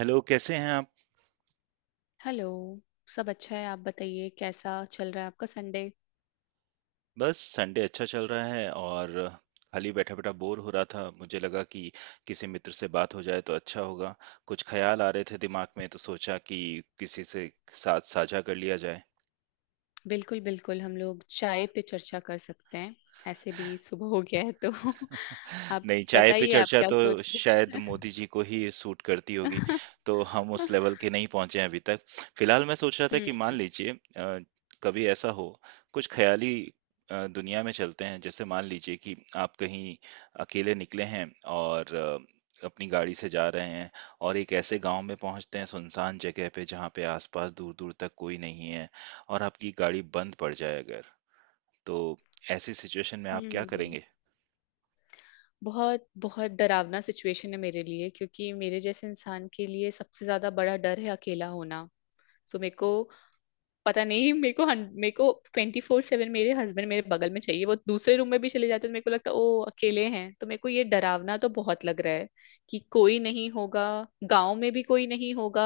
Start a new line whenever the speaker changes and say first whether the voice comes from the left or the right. right: Hello, कैसे हैं आप।
left: हेलो। सब अच्छा है। आप बताइए कैसा चल रहा है आपका संडे।
right: बस संडे अच्छा चल रहा है। और खाली बैठा बैठा बोर हो रहा था, मुझे लगा कि किसी मित्र से बात हो जाए तो अच्छा होगा। कुछ ख्याल आ रहे थे दिमाग में तो सोचा कि किसी से साथ साझा कर लिया जाए।
left: बिल्कुल बिल्कुल हम लोग चाय पे चर्चा कर सकते हैं। ऐसे भी सुबह हो गया है तो आप
right: नहीं, चाय पे
left: बताइए आप
right: चर्चा
left: क्या
right: तो
left: सोच रहे
right: शायद
left: हैं।
right: मोदी जी को ही सूट करती होगी, तो हम उस लेवल के नहीं पहुंचे हैं अभी तक। फिलहाल मैं सोच रहा था
left: हम्म।
right: कि मान लीजिए कभी ऐसा हो, कुछ ख्याली दुनिया में चलते हैं। जैसे मान लीजिए कि आप कहीं अकेले निकले हैं और अपनी गाड़ी से जा रहे हैं, और एक ऐसे गांव में पहुंचते हैं, सुनसान जगह पे जहां पे आसपास दूर दूर तक कोई नहीं है, और आपकी गाड़ी बंद पड़ जाए अगर, तो ऐसी सिचुएशन में आप क्या
left: हम्म
right: करेंगे।
left: बहुत बहुत डरावना सिचुएशन है मेरे लिए क्योंकि मेरे जैसे इंसान के लिए सबसे ज्यादा बड़ा डर है अकेला होना। सो मेरे को पता नहीं, मेरे को 24/7 मेरे हस्बैंड मेरे बगल में चाहिए। वो दूसरे रूम में भी चले जाते हैं तो मेरे को लगता है ओ अकेले हैं, तो मेरे को ये डरावना तो बहुत लग रहा है कि कोई नहीं होगा, गांव में भी कोई नहीं होगा,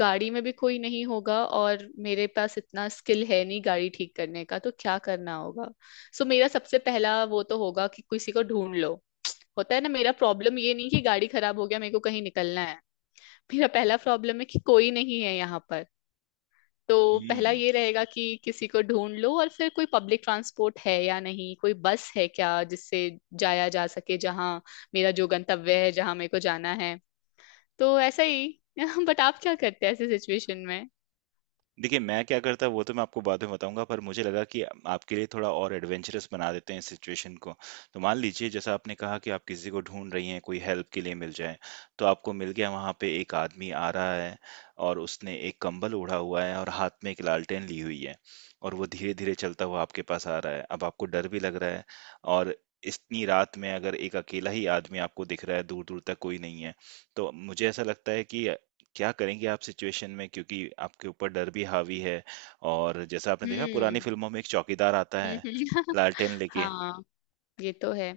left: गाड़ी में भी कोई नहीं होगा और मेरे पास इतना स्किल है नहीं गाड़ी ठीक करने का, तो क्या करना होगा। सो मेरा सबसे पहला वो तो होगा कि किसी को ढूंढ लो। होता है ना, मेरा प्रॉब्लम ये नहीं कि गाड़ी खराब हो गया मेरे को कहीं निकलना है, मेरा पहला प्रॉब्लम है कि कोई नहीं है यहाँ पर। तो पहला
right: हम्म।
left: ये रहेगा कि किसी को ढूंढ लो, और फिर कोई पब्लिक ट्रांसपोर्ट है या नहीं, कोई बस है क्या जिससे जाया जा सके जहाँ मेरा जो गंतव्य है, जहाँ मेरे को जाना है। तो ऐसा ही। बट आप क्या करते हैं ऐसे सिचुएशन में।
right: देखिए, मैं क्या करता वो तो मैं आपको बाद में बताऊँगा, पर मुझे लगा कि आपके लिए थोड़ा और एडवेंचरस बना देते हैं इस सिचुएशन को। तो मान लीजिए जैसा आपने कहा कि आप किसी को ढूँढ रही हैं, कोई हेल्प के लिए मिल जाए, तो आपको मिल गया। वहाँ पे एक आदमी आ रहा है और उसने एक कंबल ओढ़ा हुआ है और हाथ में एक लालटेन ली हुई है, और वो धीरे-धीरे चलता हुआ आपके पास आ रहा है। अब आपको डर भी लग रहा है, और इतनी रात में अगर एक अकेला ही आदमी आपको दिख रहा है, दूर-दूर तक कोई नहीं है, तो मुझे ऐसा लगता है कि क्या करेंगे आप सिचुएशन में, क्योंकि आपके ऊपर डर भी हावी है। और जैसा आपने देखा
left: हम्म।
right: पुरानी फिल्मों में एक चौकीदार आता है
left: हम्म।
right: लालटेन लेके।
left: हाँ। ये तो है।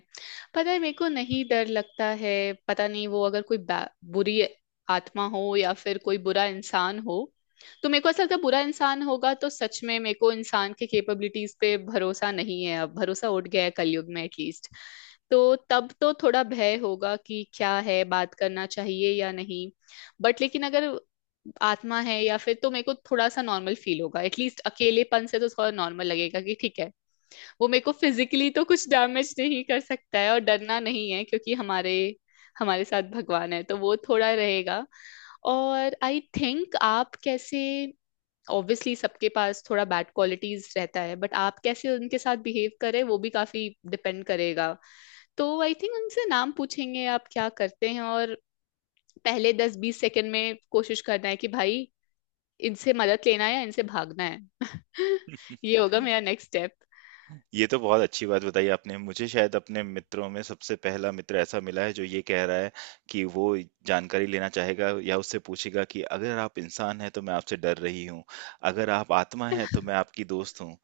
left: पता है, मेरे को नहीं डर लगता है। पता नहीं वो अगर कोई बुरी आत्मा हो या फिर कोई बुरा इंसान हो, तो मेरे को ऐसा लगता है बुरा इंसान होगा तो सच में मेरे को इंसान के कैपेबिलिटीज पे भरोसा नहीं है, अब भरोसा उठ गया है कलयुग में एटलीस्ट। तो तब तो थोड़ा भय होगा कि क्या है, बात करना चाहिए या नहीं। बट लेकिन अगर आत्मा है या फिर, तो मेरे को थोड़ा सा नॉर्मल फील होगा, एटलीस्ट अकेलेपन से तो थोड़ा नॉर्मल लगेगा कि ठीक है, वो मेरे को फिजिकली तो कुछ डैमेज नहीं कर सकता है और डरना नहीं है क्योंकि हमारे हमारे साथ भगवान है, तो वो थोड़ा रहेगा। और आई थिंक आप कैसे, ऑब्वियसली सबके पास थोड़ा बैड क्वालिटीज रहता है, बट आप कैसे उनके साथ बिहेव करें वो भी काफी डिपेंड करेगा। तो आई थिंक उनसे नाम पूछेंगे आप क्या करते हैं, और पहले 10-20 सेकंड में कोशिश करना है कि भाई इनसे मदद लेना है या इनसे भागना है। ये होगा मेरा नेक्स्ट स्टेप।
right: ये तो बहुत अच्छी बात बताई आपने। मुझे शायद अपने मित्रों में सबसे पहला मित्र ऐसा मिला है जो ये कह रहा है कि वो जानकारी लेना चाहेगा या उससे पूछेगा कि अगर आप इंसान हैं तो मैं आपसे डर रही हूँ, अगर आप आत्मा हैं तो मैं आपकी दोस्त हूँ।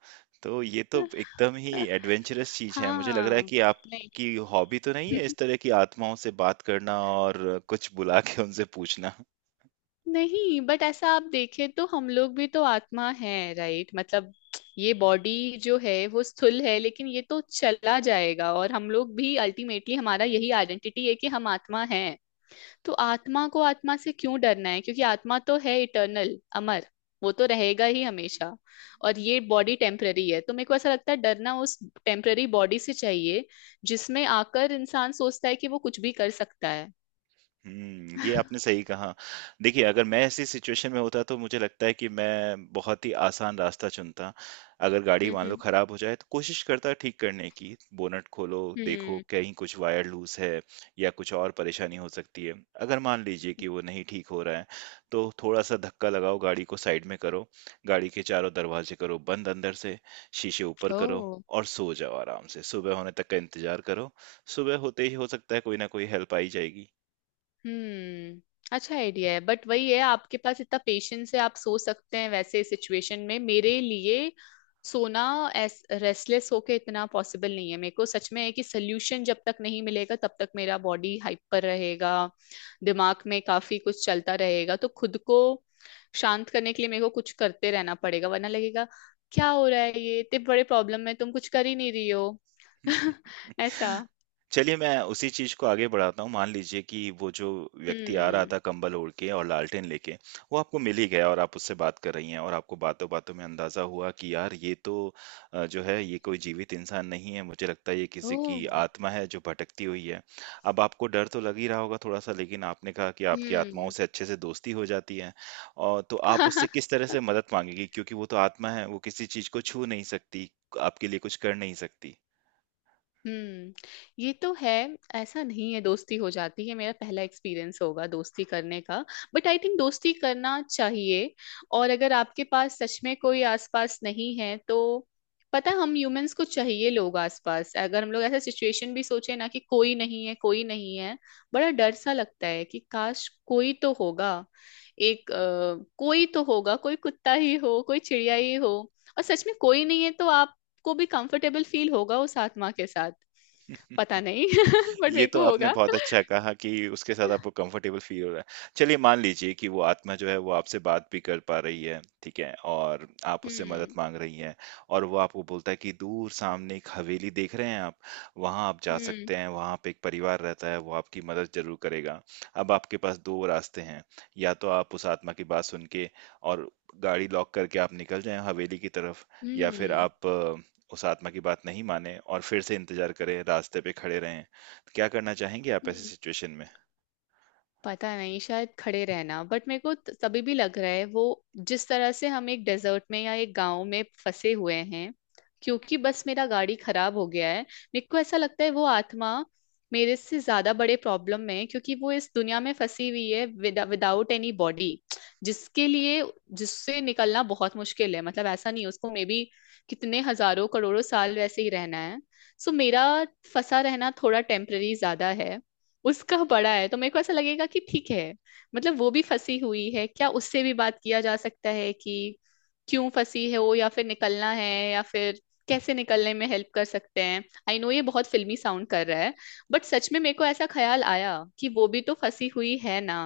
right: तो ये तो एकदम ही एडवेंचरस चीज है। मुझे लग रहा है
left: हाँ।
right: कि
left: नहीं।
right: आपकी हॉबी तो नहीं है इस तरह की आत्माओं से बात करना और कुछ बुला के उनसे पूछना।
left: नहीं, बट ऐसा आप देखें तो हम लोग भी तो आत्मा है राइट, मतलब ये बॉडी जो है वो स्थूल है लेकिन ये तो चला जाएगा, और हम लोग भी अल्टीमेटली हमारा यही आइडेंटिटी है कि हम आत्मा हैं। तो आत्मा को आत्मा से क्यों डरना है क्योंकि आत्मा तो है इटर्नल अमर, वो तो रहेगा ही हमेशा। और ये बॉडी टेम्पररी है, तो मेरे को ऐसा लगता है डरना उस टेम्पररी बॉडी से चाहिए जिसमें आकर इंसान सोचता है कि वो कुछ भी कर सकता है।
right: हुँ, ये आपने सही कहा। देखिए, अगर मैं ऐसी सिचुएशन में होता तो मुझे लगता है कि मैं बहुत ही आसान रास्ता चुनता। अगर गाड़ी मान लो
left: हम्म।
right: खराब हो जाए तो कोशिश करता ठीक करने की, बोनट खोलो, देखो
left: हम्म।
right: कहीं कुछ वायर लूज़ है या कुछ और परेशानी हो सकती है। अगर मान लीजिए कि वो नहीं ठीक हो रहा है, तो थोड़ा-सा धक्का लगाओ, गाड़ी को साइड में करो, गाड़ी के चारों दरवाजे करो बंद अंदर से, शीशे ऊपर करो
left: ओ।
right: और सो जाओ आराम से। सुबह होने तक का इंतज़ार करो, सुबह होते ही हो सकता है कोई ना कोई हेल्प आ ही जाएगी।
left: हम्म। अच्छा आइडिया है, बट वही है आपके पास इतना पेशेंस है आप सो सकते हैं वैसे सिचुएशन में। मेरे लिए सोना एस रेस्टलेस होके इतना पॉसिबल नहीं है, मेरे को सच में है कि सोल्यूशन जब तक नहीं मिलेगा तब तक मेरा बॉडी हाइपर रहेगा, दिमाग में काफी कुछ चलता रहेगा, तो खुद को शांत करने के लिए मेरे को कुछ करते रहना पड़ेगा वरना लगेगा क्या हो रहा है ये, इतने बड़े प्रॉब्लम में तुम कुछ कर ही नहीं रही हो। ऐसा।
right: चलिए मैं उसी चीज को आगे बढ़ाता हूँ। मान लीजिए कि वो जो व्यक्ति आ रहा
left: हम्म।
right: था कंबल ओढ़ के और लालटेन लेके, वो आपको मिल ही गया और आप उससे बात कर रही हैं, और आपको बातों बातों में अंदाजा हुआ कि यार ये तो जो है ये कोई जीवित इंसान नहीं है। मुझे लगता है ये किसी की
left: ओ।
right: आत्मा है जो भटकती हुई है। अब आपको डर तो लग ही रहा होगा थोड़ा सा, लेकिन आपने कहा कि आपकी आत्माओं
left: हम्म।
right: से अच्छे से दोस्ती हो जाती है, और तो आप उससे किस तरह से मदद मांगेगी, क्योंकि वो तो आत्मा है, वो किसी चीज को छू नहीं सकती, आपके लिए कुछ कर नहीं सकती।
left: हम्म। ये तो है। ऐसा नहीं है दोस्ती हो जाती है, मेरा पहला एक्सपीरियंस होगा दोस्ती करने का, बट आई थिंक दोस्ती करना चाहिए। और अगर आपके पास सच में कोई आसपास नहीं है तो, पता है, हम ह्यूमंस को चाहिए लोग आसपास। अगर हम लोग ऐसा सिचुएशन भी सोचे ना कि कोई नहीं है, कोई नहीं है, बड़ा डर सा लगता है कि काश कोई तो होगा, कोई तो होगा, कोई कुत्ता ही हो, कोई चिड़िया ही हो। और सच में कोई नहीं है तो आप को भी कंफर्टेबल फील होगा उस आत्मा के साथ। पता नहीं, बट
right: ये
left: मेरे
right: तो
left: को
right: आपने
left: होगा।
right: बहुत अच्छा कहा कि उसके साथ आपको कंफर्टेबल फील हो रहा है। चलिए मान लीजिए कि वो आत्मा जो है वो आपसे बात भी कर पा रही है, ठीक है? और आप उससे मदद
left: हम्म।
right: माँग रही हैं, और वो आपको बोलता है कि दूर सामने एक हवेली देख रहे हैं आप? वहाँ आप जा
left: हम्म।
right: सकते हैं, वहाँ पे एक परिवार रहता है, वो आपकी मदद ज़रूर करेगा। अब आपके पास 2 रास्ते हैं, या तो आप उस आत्मा की बात सुन के और गाड़ी लॉक करके आप निकल जाएँ हवेली की तरफ, या फिर आप उस आत्मा की बात नहीं मानें और फिर से इंतज़ार करें, रास्ते पे खड़े रहें। क्या करना चाहेंगे आप ऐसी
left: हम्म।
right: सिचुएशन में?
left: पता नहीं शायद खड़े रहना, बट मेरे को तभी भी लग रहा है वो, जिस तरह से हम एक डेजर्ट में या एक गांव में फंसे हुए हैं क्योंकि बस मेरा गाड़ी खराब हो गया है, मेरे को ऐसा लगता है वो आत्मा मेरे से ज्यादा बड़े प्रॉब्लम में है क्योंकि वो इस दुनिया में फंसी हुई है विदाउट एनी बॉडी, जिसके लिए जिससे निकलना बहुत मुश्किल है, मतलब ऐसा नहीं है, उसको मे बी कितने हजारों करोड़ों साल वैसे ही रहना है। सो मेरा फंसा रहना थोड़ा टेम्पररी ज्यादा है, उसका बड़ा है, तो मेरे को ऐसा लगेगा कि ठीक है, मतलब वो भी फंसी हुई है क्या, उससे भी बात किया जा सकता है कि क्यों फंसी है वो, या फिर निकलना है, या फिर कैसे निकलने में हेल्प कर सकते हैं। आई नो ये बहुत फिल्मी साउंड कर रहा है, बट सच में मेरे को ऐसा ख्याल आया कि वो भी तो फंसी हुई है ना।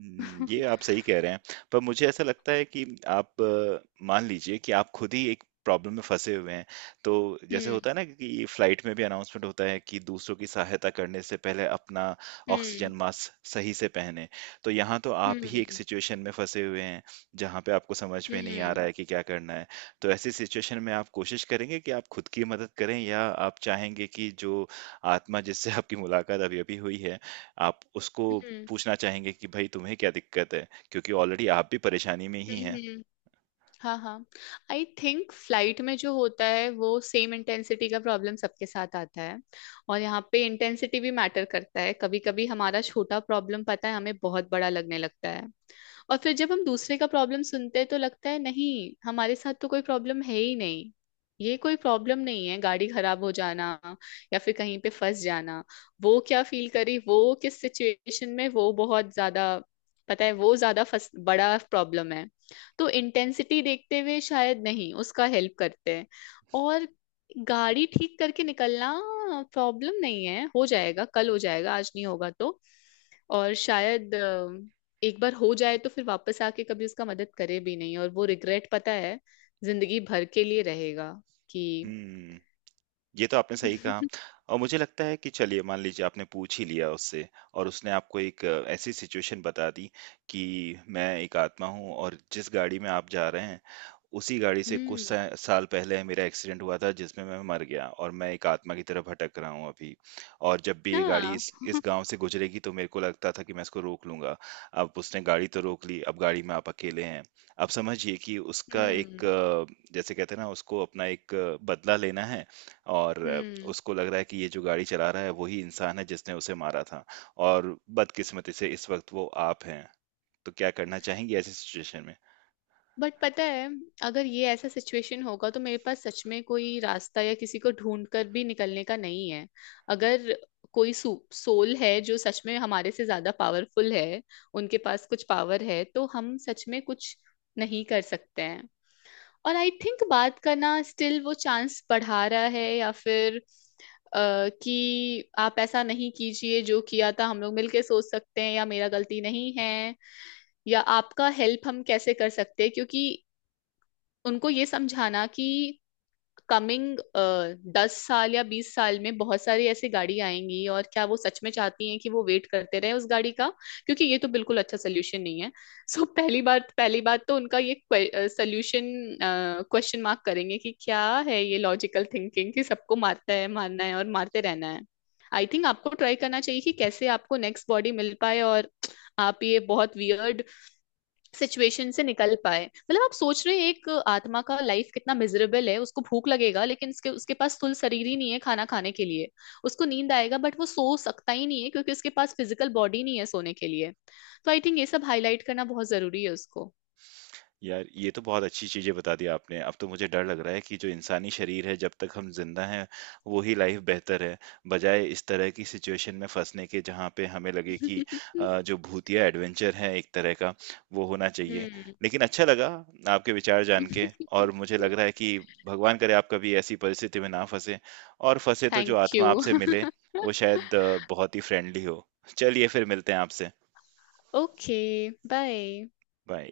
right: हुँ, ये आप सही कह रहे हैं। पर मुझे ऐसा लगता है कि आप मान लीजिए कि आप खुद ही एक प्रॉब्लम में फँसे हुए हैं, तो जैसे
left: हम्म।
right: होता है ना कि फ्लाइट में भी अनाउंसमेंट होता है कि दूसरों की सहायता करने से पहले अपना
left: हम्म।
right: ऑक्सीजन मास्क सही से पहनें। तो यहाँ तो आप ही एक
left: हम्म।
right: सिचुएशन में फँसे हुए हैं, जहाँ पे आपको समझ
left: हम्म।
right: में नहीं आ रहा
left: हम्म।
right: है कि क्या करना है। तो ऐसी सिचुएशन में आप कोशिश करेंगे कि आप खुद की मदद करें, या आप चाहेंगे कि जो आत्मा जिससे आपकी मुलाकात अभी-अभी हुई है, आप उसको
left: हम्म।
right: पूछना चाहेंगे कि भाई तुम्हें क्या दिक्कत है, क्योंकि ऑलरेडी आप भी परेशानी में ही हैं।
left: हम्म। हाँ, हाँ, आई थिंक फ्लाइट में जो होता है वो सेम इंटेंसिटी का प्रॉब्लम सबके साथ आता है और यहाँ पे इंटेंसिटी भी मैटर करता है, कभी कभी हमारा छोटा प्रॉब्लम, पता है, हमें बहुत बड़ा लगने लगता है और फिर जब हम दूसरे का प्रॉब्लम सुनते हैं तो लगता है नहीं, हमारे साथ तो कोई प्रॉब्लम है ही नहीं, ये कोई प्रॉब्लम नहीं है गाड़ी खराब हो जाना या फिर कहीं पे फंस जाना। वो क्या फील करी, वो किस सिचुएशन में, वो बहुत ज्यादा, पता है, वो ज्यादा फंस बड़ा प्रॉब्लम है, तो इंटेंसिटी देखते हुए शायद नहीं उसका हेल्प करते हैं और गाड़ी ठीक करके निकलना प्रॉब्लम नहीं है, हो जाएगा, कल हो जाएगा, आज नहीं होगा तो। और शायद एक बार हो जाए तो फिर वापस आके कभी उसका मदद करे भी नहीं, और वो रिग्रेट, पता है, जिंदगी भर के लिए रहेगा कि।
right: हम्म। ये तो आपने सही कहा। और मुझे लगता है कि चलिए मान लीजिए आपने पूछ ही लिया उससे, और उसने आपको एक ऐसी सिचुएशन बता दी कि मैं एक आत्मा हूँ, और जिस गाड़ी में आप जा रहे हैं उसी गाड़ी से कुछ
left: हम्म।
right: सा साल पहले मेरा एक्सीडेंट हुआ था जिसमें मैं मर गया, और मैं एक आत्मा की तरह भटक रहा हूँ अभी। और जब भी ये गाड़ी
left: हाँ।
right: इस गांव से गुजरेगी तो मेरे को लगता था कि मैं इसको रोक लूंगा। अब उसने गाड़ी तो रोक ली, अब गाड़ी में आप अकेले हैं। अब समझिए कि उसका एक
left: हम्म।
right: जैसे कहते हैं ना, उसको अपना एक बदला लेना है, और
left: हम्म।
right: उसको लग रहा है कि ये जो गाड़ी चला रहा है वही इंसान है जिसने उसे मारा था, और बदकिस्मती से इस वक्त वो आप हैं। तो क्या करना चाहेंगे ऐसी सिचुएशन में।
left: बट पता है, अगर ये ऐसा सिचुएशन होगा तो मेरे पास सच में कोई रास्ता या किसी को ढूंढ कर भी निकलने का नहीं है, अगर कोई सोल है जो सच में हमारे से ज्यादा पावरफुल है, उनके पास कुछ पावर है तो हम सच में कुछ नहीं कर सकते हैं। और आई थिंक बात करना स्टिल वो चांस बढ़ा रहा है या फिर कि आप ऐसा नहीं कीजिए जो किया था, हम लोग मिलके सोच सकते हैं या मेरा गलती नहीं है या आपका हेल्प हम कैसे कर सकते हैं क्योंकि उनको ये समझाना कि कमिंग 10 साल या 20 साल में बहुत सारी ऐसी गाड़ी आएंगी और क्या वो सच में चाहती हैं कि वो वेट करते रहे उस गाड़ी का, क्योंकि ये तो बिल्कुल अच्छा सोल्यूशन नहीं है। So, पहली बात तो उनका ये सोल्यूशन क्वेश्चन मार्क करेंगे कि क्या है ये लॉजिकल थिंकिंग कि सबको मारता है, मारना है और मारते रहना है। आई थिंक आपको ट्राई करना चाहिए कि कैसे आपको नेक्स्ट बॉडी मिल पाए और आप ये बहुत वियर्ड सिचुएशन से निकल पाए, मतलब आप सोच रहे हैं एक आत्मा का लाइफ कितना मिजरेबल है, उसको भूख लगेगा लेकिन उसके उसके पास स्थूल शरीर ही नहीं है खाना खाने के लिए, उसको नींद आएगा बट वो सो सकता ही नहीं है क्योंकि उसके पास फिजिकल बॉडी नहीं है सोने के लिए। तो आई थिंक ये सब हाईलाइट करना बहुत जरूरी है उसको।
right: यार, ये तो बहुत अच्छी चीजें बता दी आपने। अब तो मुझे डर लग रहा है कि जो इंसानी शरीर है, जब तक हम जिंदा हैं वो ही लाइफ बेहतर है, बजाय इस तरह की सिचुएशन में फंसने के जहाँ पे हमें लगे कि जो भूतिया एडवेंचर है एक तरह का, वो होना चाहिए।
left: हम्म।
right: लेकिन अच्छा लगा आपके विचार जान के। और मुझे लग रहा है कि भगवान करे आप कभी ऐसी परिस्थिति में ना फंसे, और फंसे तो जो
left: थैंक
right: आत्मा
left: यू।
right: आपसे मिले वो शायद बहुत ही फ्रेंडली हो। चलिए फिर मिलते हैं आपसे।
left: ओके। बाय।
right: बाय।